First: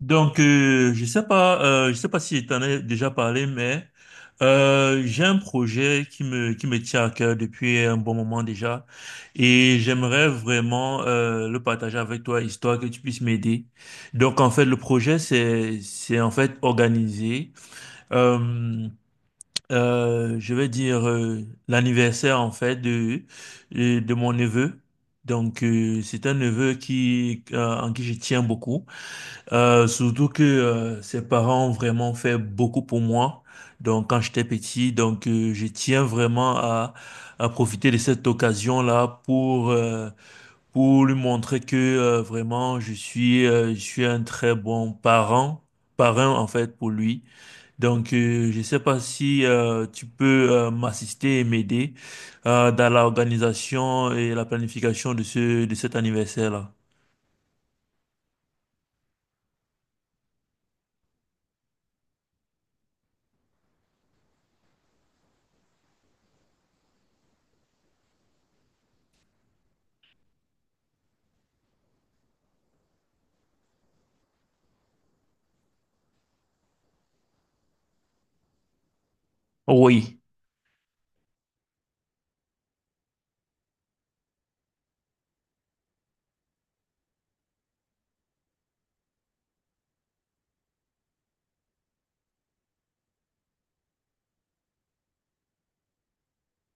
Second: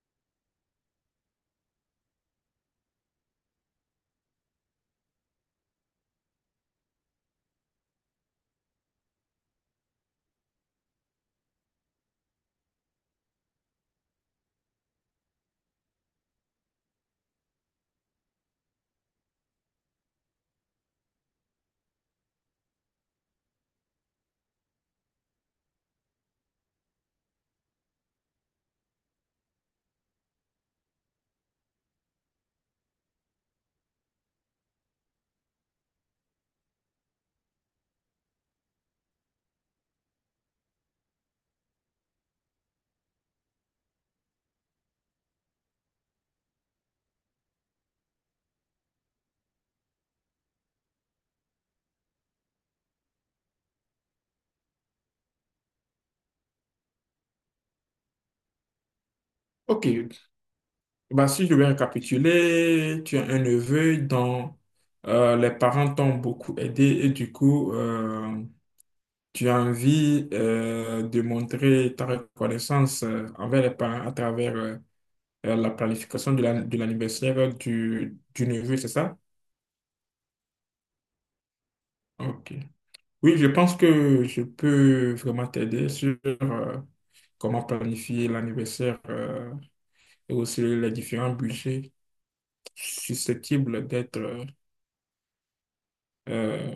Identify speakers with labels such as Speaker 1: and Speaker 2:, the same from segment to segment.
Speaker 1: Je sais pas si je t'en ai déjà parlé, mais j'ai un projet qui me tient à cœur depuis un bon moment déjà, et j'aimerais vraiment le partager avec toi, histoire que tu puisses m'aider. Donc, en fait, le projet c'est en fait organiser, euh, je vais dire l'anniversaire en fait de de mon neveu. Donc, c'est un neveu qui en qui je tiens beaucoup. Surtout que ses parents ont vraiment fait beaucoup pour moi. Donc quand j'étais petit, je tiens vraiment à profiter de cette occasion-là pour lui montrer que vraiment je suis un très parrain en fait pour lui. Je sais pas si tu peux m'assister et m'aider dans l'organisation et la planification de ce de cet anniversaire-là.
Speaker 2: Ok, bah, si je vais récapituler, tu as un neveu dont les parents t'ont beaucoup aidé et du coup, tu as envie de montrer ta reconnaissance envers les parents à travers la planification de de l'anniversaire du neveu, c'est ça?
Speaker 1: Oui.
Speaker 2: Ok. Oui, je pense que je peux vraiment t'aider sur comment planifier l'anniversaire et aussi les différents budgets susceptibles d'être... euh,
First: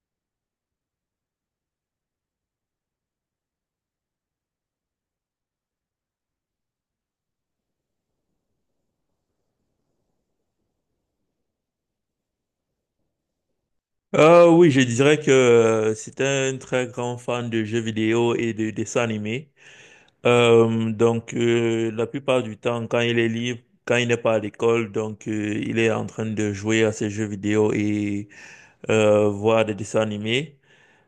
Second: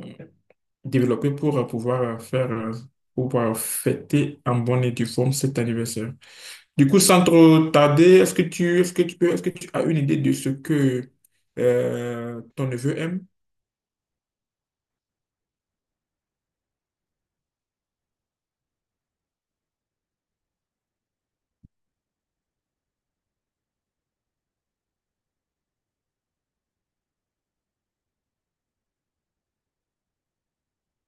Speaker 2: développer pour pouvoir faire, pour pouvoir fêter en bonne et due forme cet anniversaire. Du coup, sans trop tarder, est-ce que tu as une idée de ce que ton neveu aime?
Speaker 1: Oui, je dirais que c'est un très grand fan de jeux vidéo et de dessins animés. La plupart du temps, quand il est libre, quand il n'est pas à l'école, il est en train de jouer à ses jeux vidéo et voir des dessins animés.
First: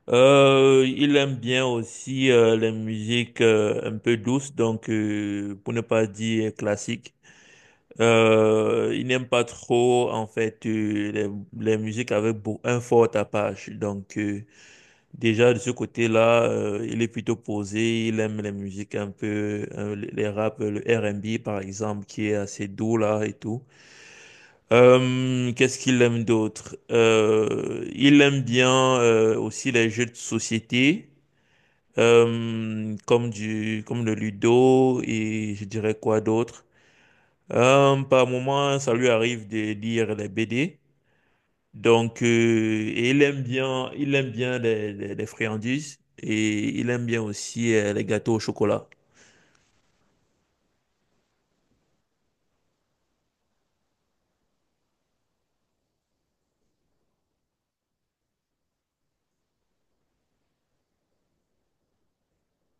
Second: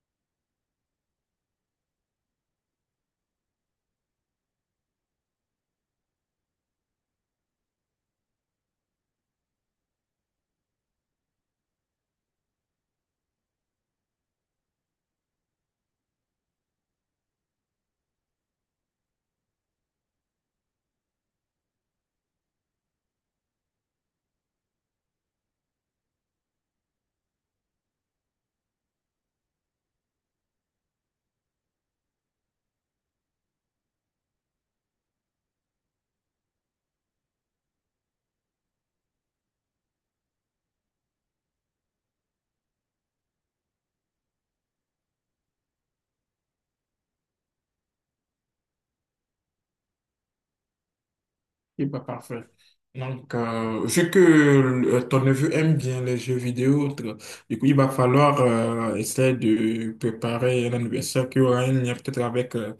Speaker 1: Il aime bien aussi les musiques un peu douces, pour ne pas dire classiques. Il n'aime pas trop en fait les, un fort tapage. Déjà, de ce côté-là, il est plutôt posé, il aime les musiques un peu, les rap, le R&B par exemple, qui est assez doux là et tout. Qu'est-ce qu'il aime d'autre? Il aime bien aussi les jeux de société, comme comme le Ludo et je dirais quoi d'autre. Par moment, ça lui arrive de lire les BD. Donc, euh, et il aime bien les, les friandises et il aime bien aussi les gâteaux au chocolat.
Speaker 2: Et pas parfait. Donc, vu que ton neveu aime bien les jeux vidéo, autres, du coup, il va falloir essayer de préparer un anniversaire qui aura un lien peut-être avec euh,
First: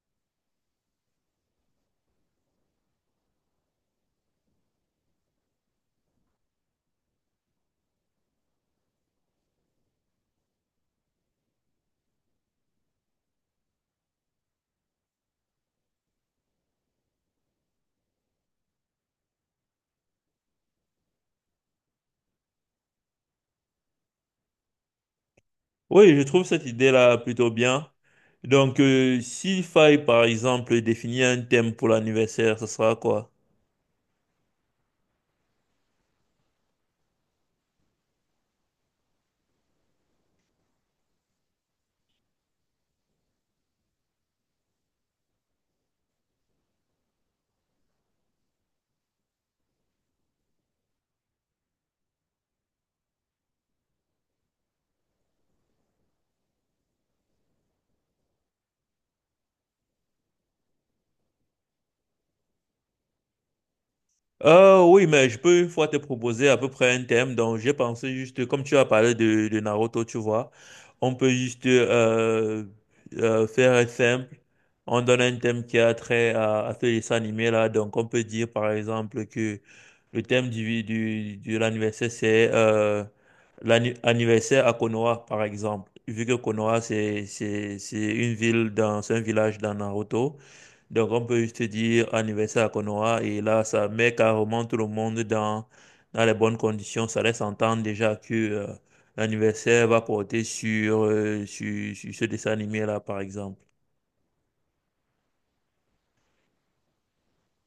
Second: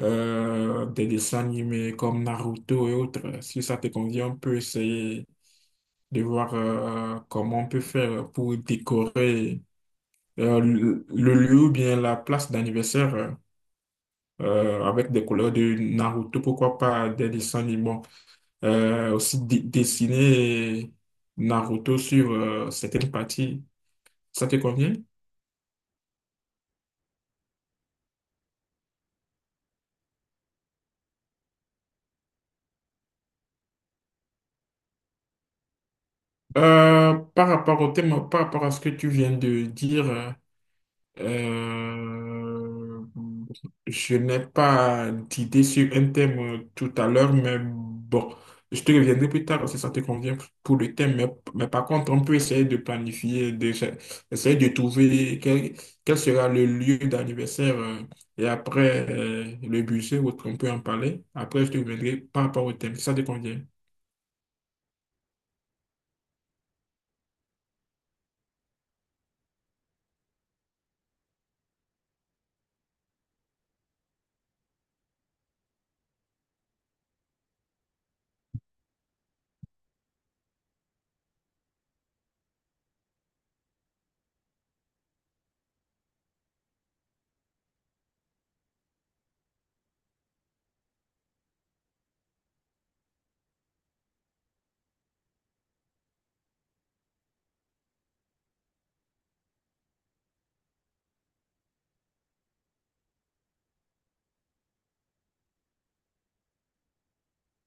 Speaker 2: euh, des dessins animés comme Naruto et autres. Si ça te convient, on peut essayer de voir comment on peut faire pour décorer le lieu ou bien la place d'anniversaire avec des couleurs de Naruto, pourquoi pas des dessins animés. Bon, aussi dessiner Naruto sur certaines parties. Ça te convient?
Speaker 1: Oui, je trouve cette idée-là plutôt bien. S'il faille, par exemple, définir un thème pour l'anniversaire, ce sera quoi?
Speaker 2: Par rapport au thème, par rapport à ce que tu viens de dire, euh, je n'ai pas d'idée sur un thème tout à l'heure, mais bon, je te reviendrai plus tard si ça te convient pour le thème. Mais par contre, on peut essayer de essayer de quel sera le lieu d'anniversaire et après le budget, ou autre, on peut en parler. Après, je te reviendrai par rapport au thème, si ça te convient.
Speaker 1: Oui, mais je peux une fois te proposer à peu près un thème. Donc, j'ai pensé juste, comme tu as parlé de Naruto, tu vois, on peut juste faire simple. On donne un thème qui a trait à ce dessin animé là. Donc, on peut dire par exemple que le thème de l'anniversaire, c'est l'anniversaire à Konoha, par exemple. Vu que Konoha, c'est une ville dans, c'est un village dans Naruto. Donc, on peut juste dire anniversaire à Konoha et là, ça met carrément tout le monde dans, dans les bonnes conditions. Ça laisse entendre déjà que l'anniversaire va porter sur ce dessin animé-là, par exemple.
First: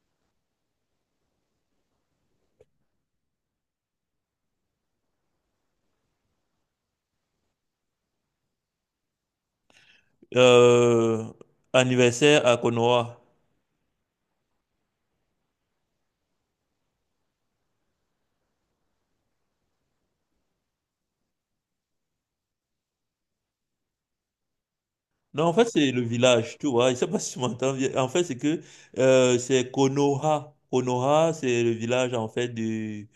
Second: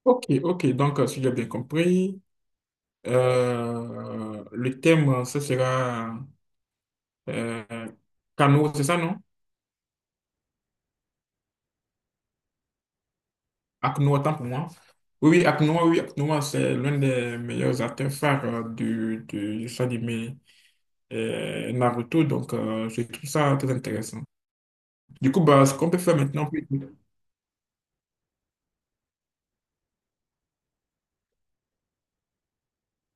Speaker 2: Ok, ok, donc si j'ai bien compris. Le thème, ce sera euh, Cano, c'est ça, non?
Speaker 1: Euh, Anniversaire à Konoha.
Speaker 2: Akno autant pour moi. Oui, oui, Akinoa, oui, Akno c'est l'un des meilleurs acteurs phares du show animé Naruto, donc je trouve ça très intéressant. Du coup,
Speaker 1: Non, en fait,
Speaker 2: bah, ce qu'on
Speaker 1: c'est
Speaker 2: peut
Speaker 1: le
Speaker 2: faire maintenant.
Speaker 1: village,
Speaker 2: Oui.
Speaker 1: tu vois. Je sais pas si tu m'entends bien. En fait, c'est que c'est Konoha. Konoha, c'est le village, en fait, du,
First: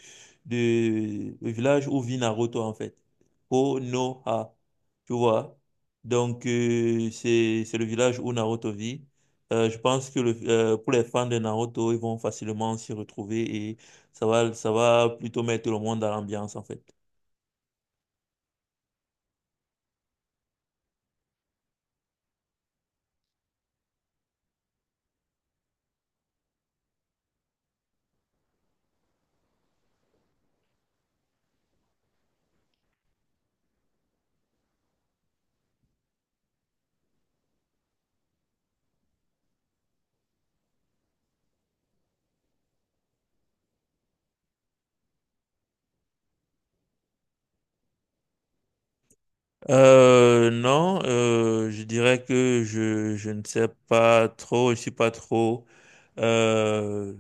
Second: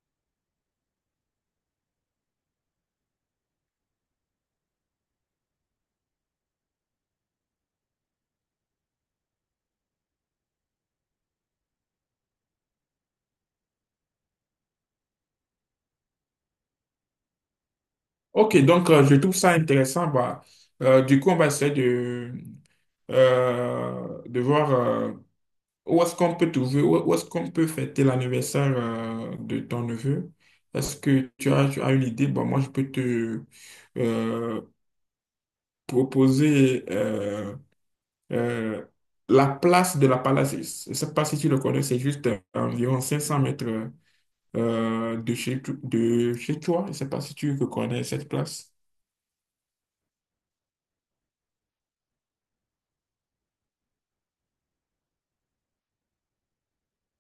Speaker 1: du le village où vit Naruto, en fait. Konoha, tu vois. Donc, c'est le village où Naruto vit. Je pense que pour les fans de Naruto, ils vont facilement s'y retrouver et ça va plutôt mettre le monde dans l'ambiance, en fait.
Speaker 2: Ok, donc je trouve ça intéressant. Bah, du coup, on va essayer de voir. Où est-ce qu'on peut trouver, où est-ce qu'on peut fêter l'anniversaire de ton neveu? Est-ce que tu as une idée? Bon, moi, je peux te euh, proposer euh, la place de la Palace. Je ne sais pas si tu le connais, c'est juste à environ 500 mètres euh, de chez, de chez toi. Je ne sais pas si tu connais cette place.
Speaker 1: Non, je dirais que je ne sais pas trop, je suis pas trop, euh,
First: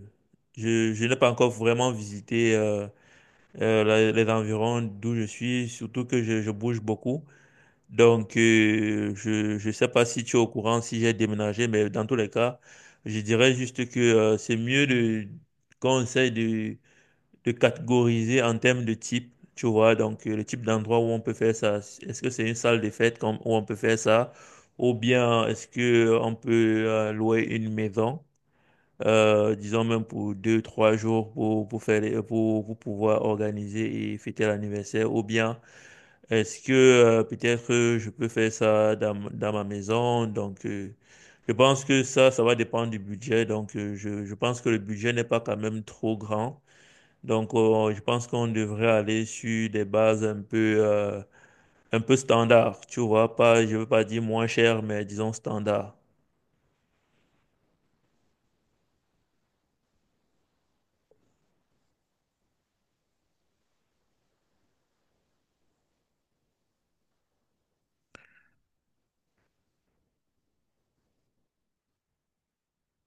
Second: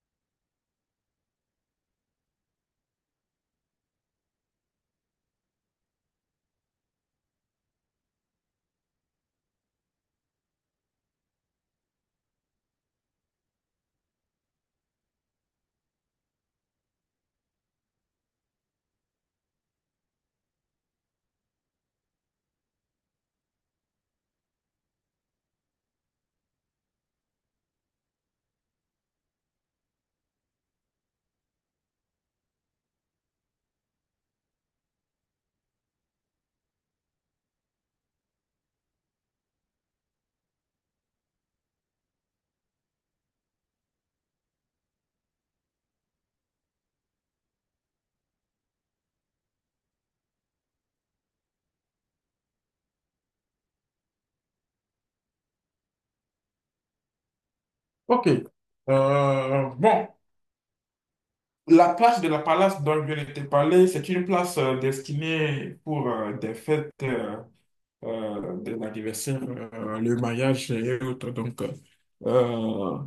Speaker 1: je n'ai pas encore vraiment visité les environs d'où je suis, surtout que je bouge beaucoup. Donc, je sais pas si tu es au courant, si j'ai déménagé, mais dans tous les cas, je dirais juste que c'est mieux de conseil de catégoriser en termes de type, tu vois, le type d'endroit où on peut faire ça. Est-ce que c'est une salle des fêtes où on peut faire ça? Ou bien est-ce que on peut louer une maison, disons même pour deux, trois jours pour faire, pour pouvoir organiser et fêter l'anniversaire? Ou bien est-ce que peut-être je peux faire ça dans, dans ma maison? Donc, je pense que ça va dépendre du budget. Donc, je pense que le budget n'est pas quand même trop grand donc, je pense qu'on devrait aller sur des bases un peu standard, tu vois, pas, je veux pas dire moins cher, mais disons standard.
Speaker 2: Ok. Bon, la place de la Palace dont je viens de te parler, c'est une place destinée pour des fêtes des anniversaires, le mariage et autres. Donc, euh,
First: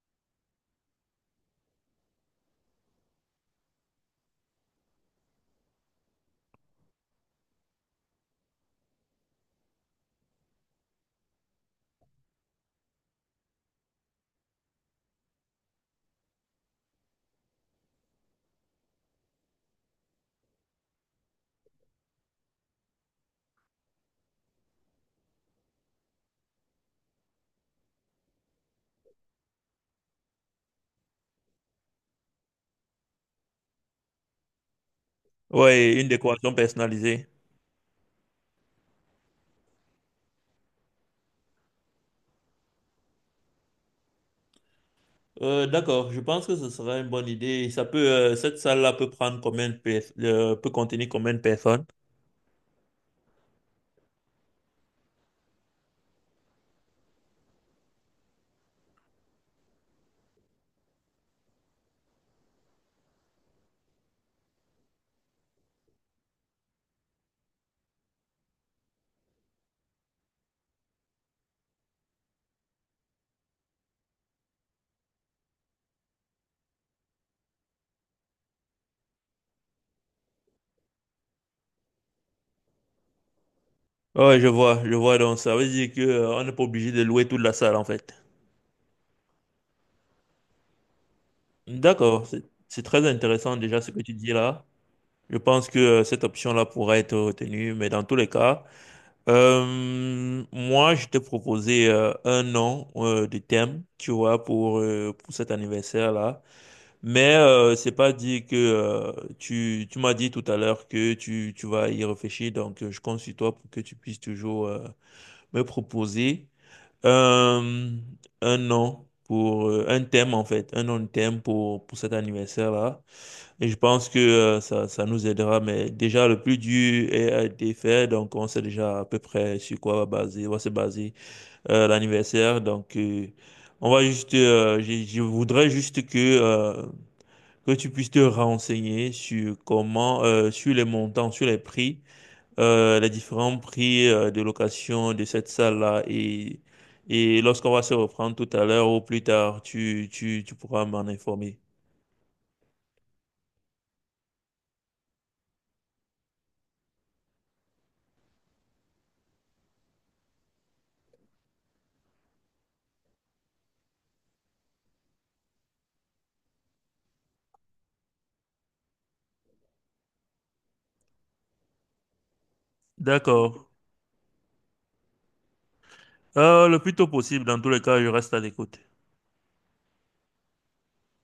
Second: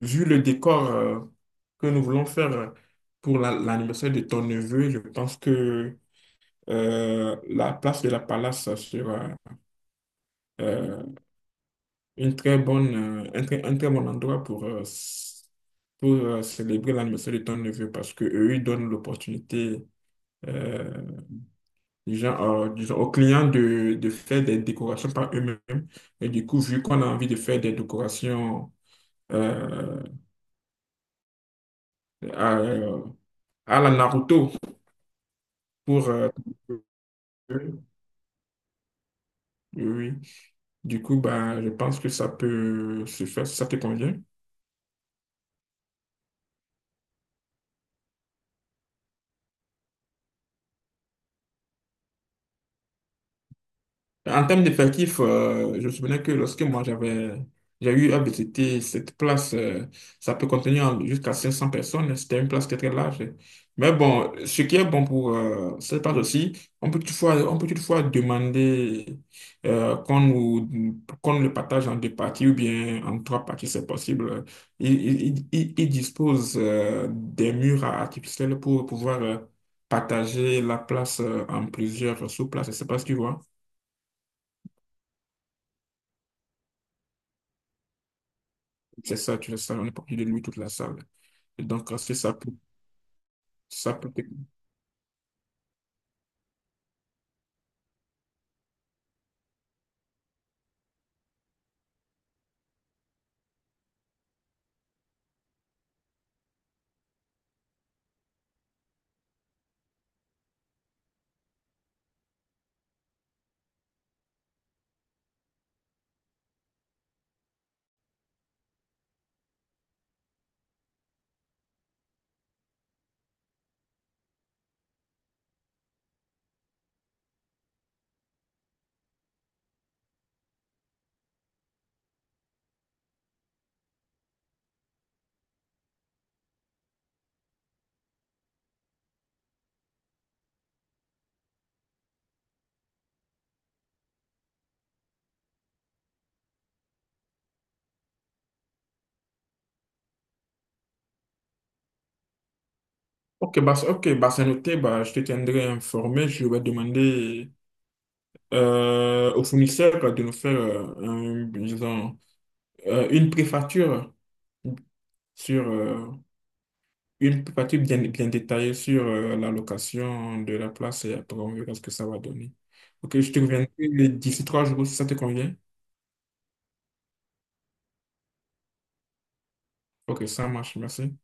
Speaker 2: vu le décor que nous voulons faire pour l'anniversaire de ton neveu, je pense que la place de la Palace sera euh, euh, un très bon endroit pour, pour célébrer l'anniversaire de ton neveu parce que eux, ils donnent l'opportunité euh, disons, disons aux clients de faire des décorations par eux-mêmes. Et du coup, vu qu'on a envie de faire des décorations euh, à, à la Naruto
Speaker 1: Ouais, une
Speaker 2: pour...
Speaker 1: décoration personnalisée.
Speaker 2: oui, oui. Du coup, bah, je pense que ça peut se faire, si ça te convient.
Speaker 1: D'accord, je pense que ce sera une bonne idée. Cette salle-là peut prendre peut contenir combien de personnes?
Speaker 2: En termes d'effectifs, je me souviens que lorsque moi j'avais, j'ai eu à visiter cette place, ça peut contenir jusqu'à 500 personnes. C'était une place très très large. Mais bon, ce qui est bon pour cette place aussi, on peut toutefois demander qu'on le partage en deux parties ou bien en trois parties, c'est possible. Ils il dispose des murs artificiels pour pouvoir partager la place en plusieurs sous-places. Je sais pas si tu vois.
Speaker 1: Ouais, je vois, je vois. Donc, ça veut dire que, on n'est pas obligé de louer toute la salle, en fait.
Speaker 2: C'est ça, tu laisses ça, on est parti de lui toute la salle. Et donc, c'est
Speaker 1: D'accord,
Speaker 2: ça pour,
Speaker 1: c'est très intéressant déjà ce
Speaker 2: ça
Speaker 1: que tu
Speaker 2: pour... te-
Speaker 1: dis là. Je pense que cette option-là pourra être retenue, mais dans tous les cas. Moi, je t'ai proposé un nom de thème, tu vois, pour cet anniversaire-là. Mais c'est pas dit que tu m'as dit tout à l'heure que tu vas y réfléchir. Donc, je compte sur toi pour que tu puisses toujours me proposer euh, un nom pour un thème en fait, un nom de thème pour cet anniversaire-là. Et je pense que ça, ça nous aidera, mais déjà le plus dur a été fait, donc on sait déjà à peu près sur quoi va se baser l'anniversaire. On va juste, je voudrais juste que tu puisses te renseigner sur comment, sur les montants, sur les prix, les différents prix de location de cette salle-là et lorsqu'on va se reprendre tout à l'heure ou plus tard, tu pourras m'en informer.
Speaker 2: Ok, ok, bah, c'est noté, bah, je te tiendrai informé. Je vais demander au fournisseur de nous faire disons, euh, une préfacture sur euh, une préfacture bien, bien détaillée sur la location de la place et après on verra ce que ça va donner. Ok, je te
Speaker 1: D'accord.
Speaker 2: reviendrai d'ici 3 jours si ça te convient.
Speaker 1: Le plus tôt possible, dans tous les cas, je reste à l'écoute.
Speaker 2: Ok, ça marche, merci.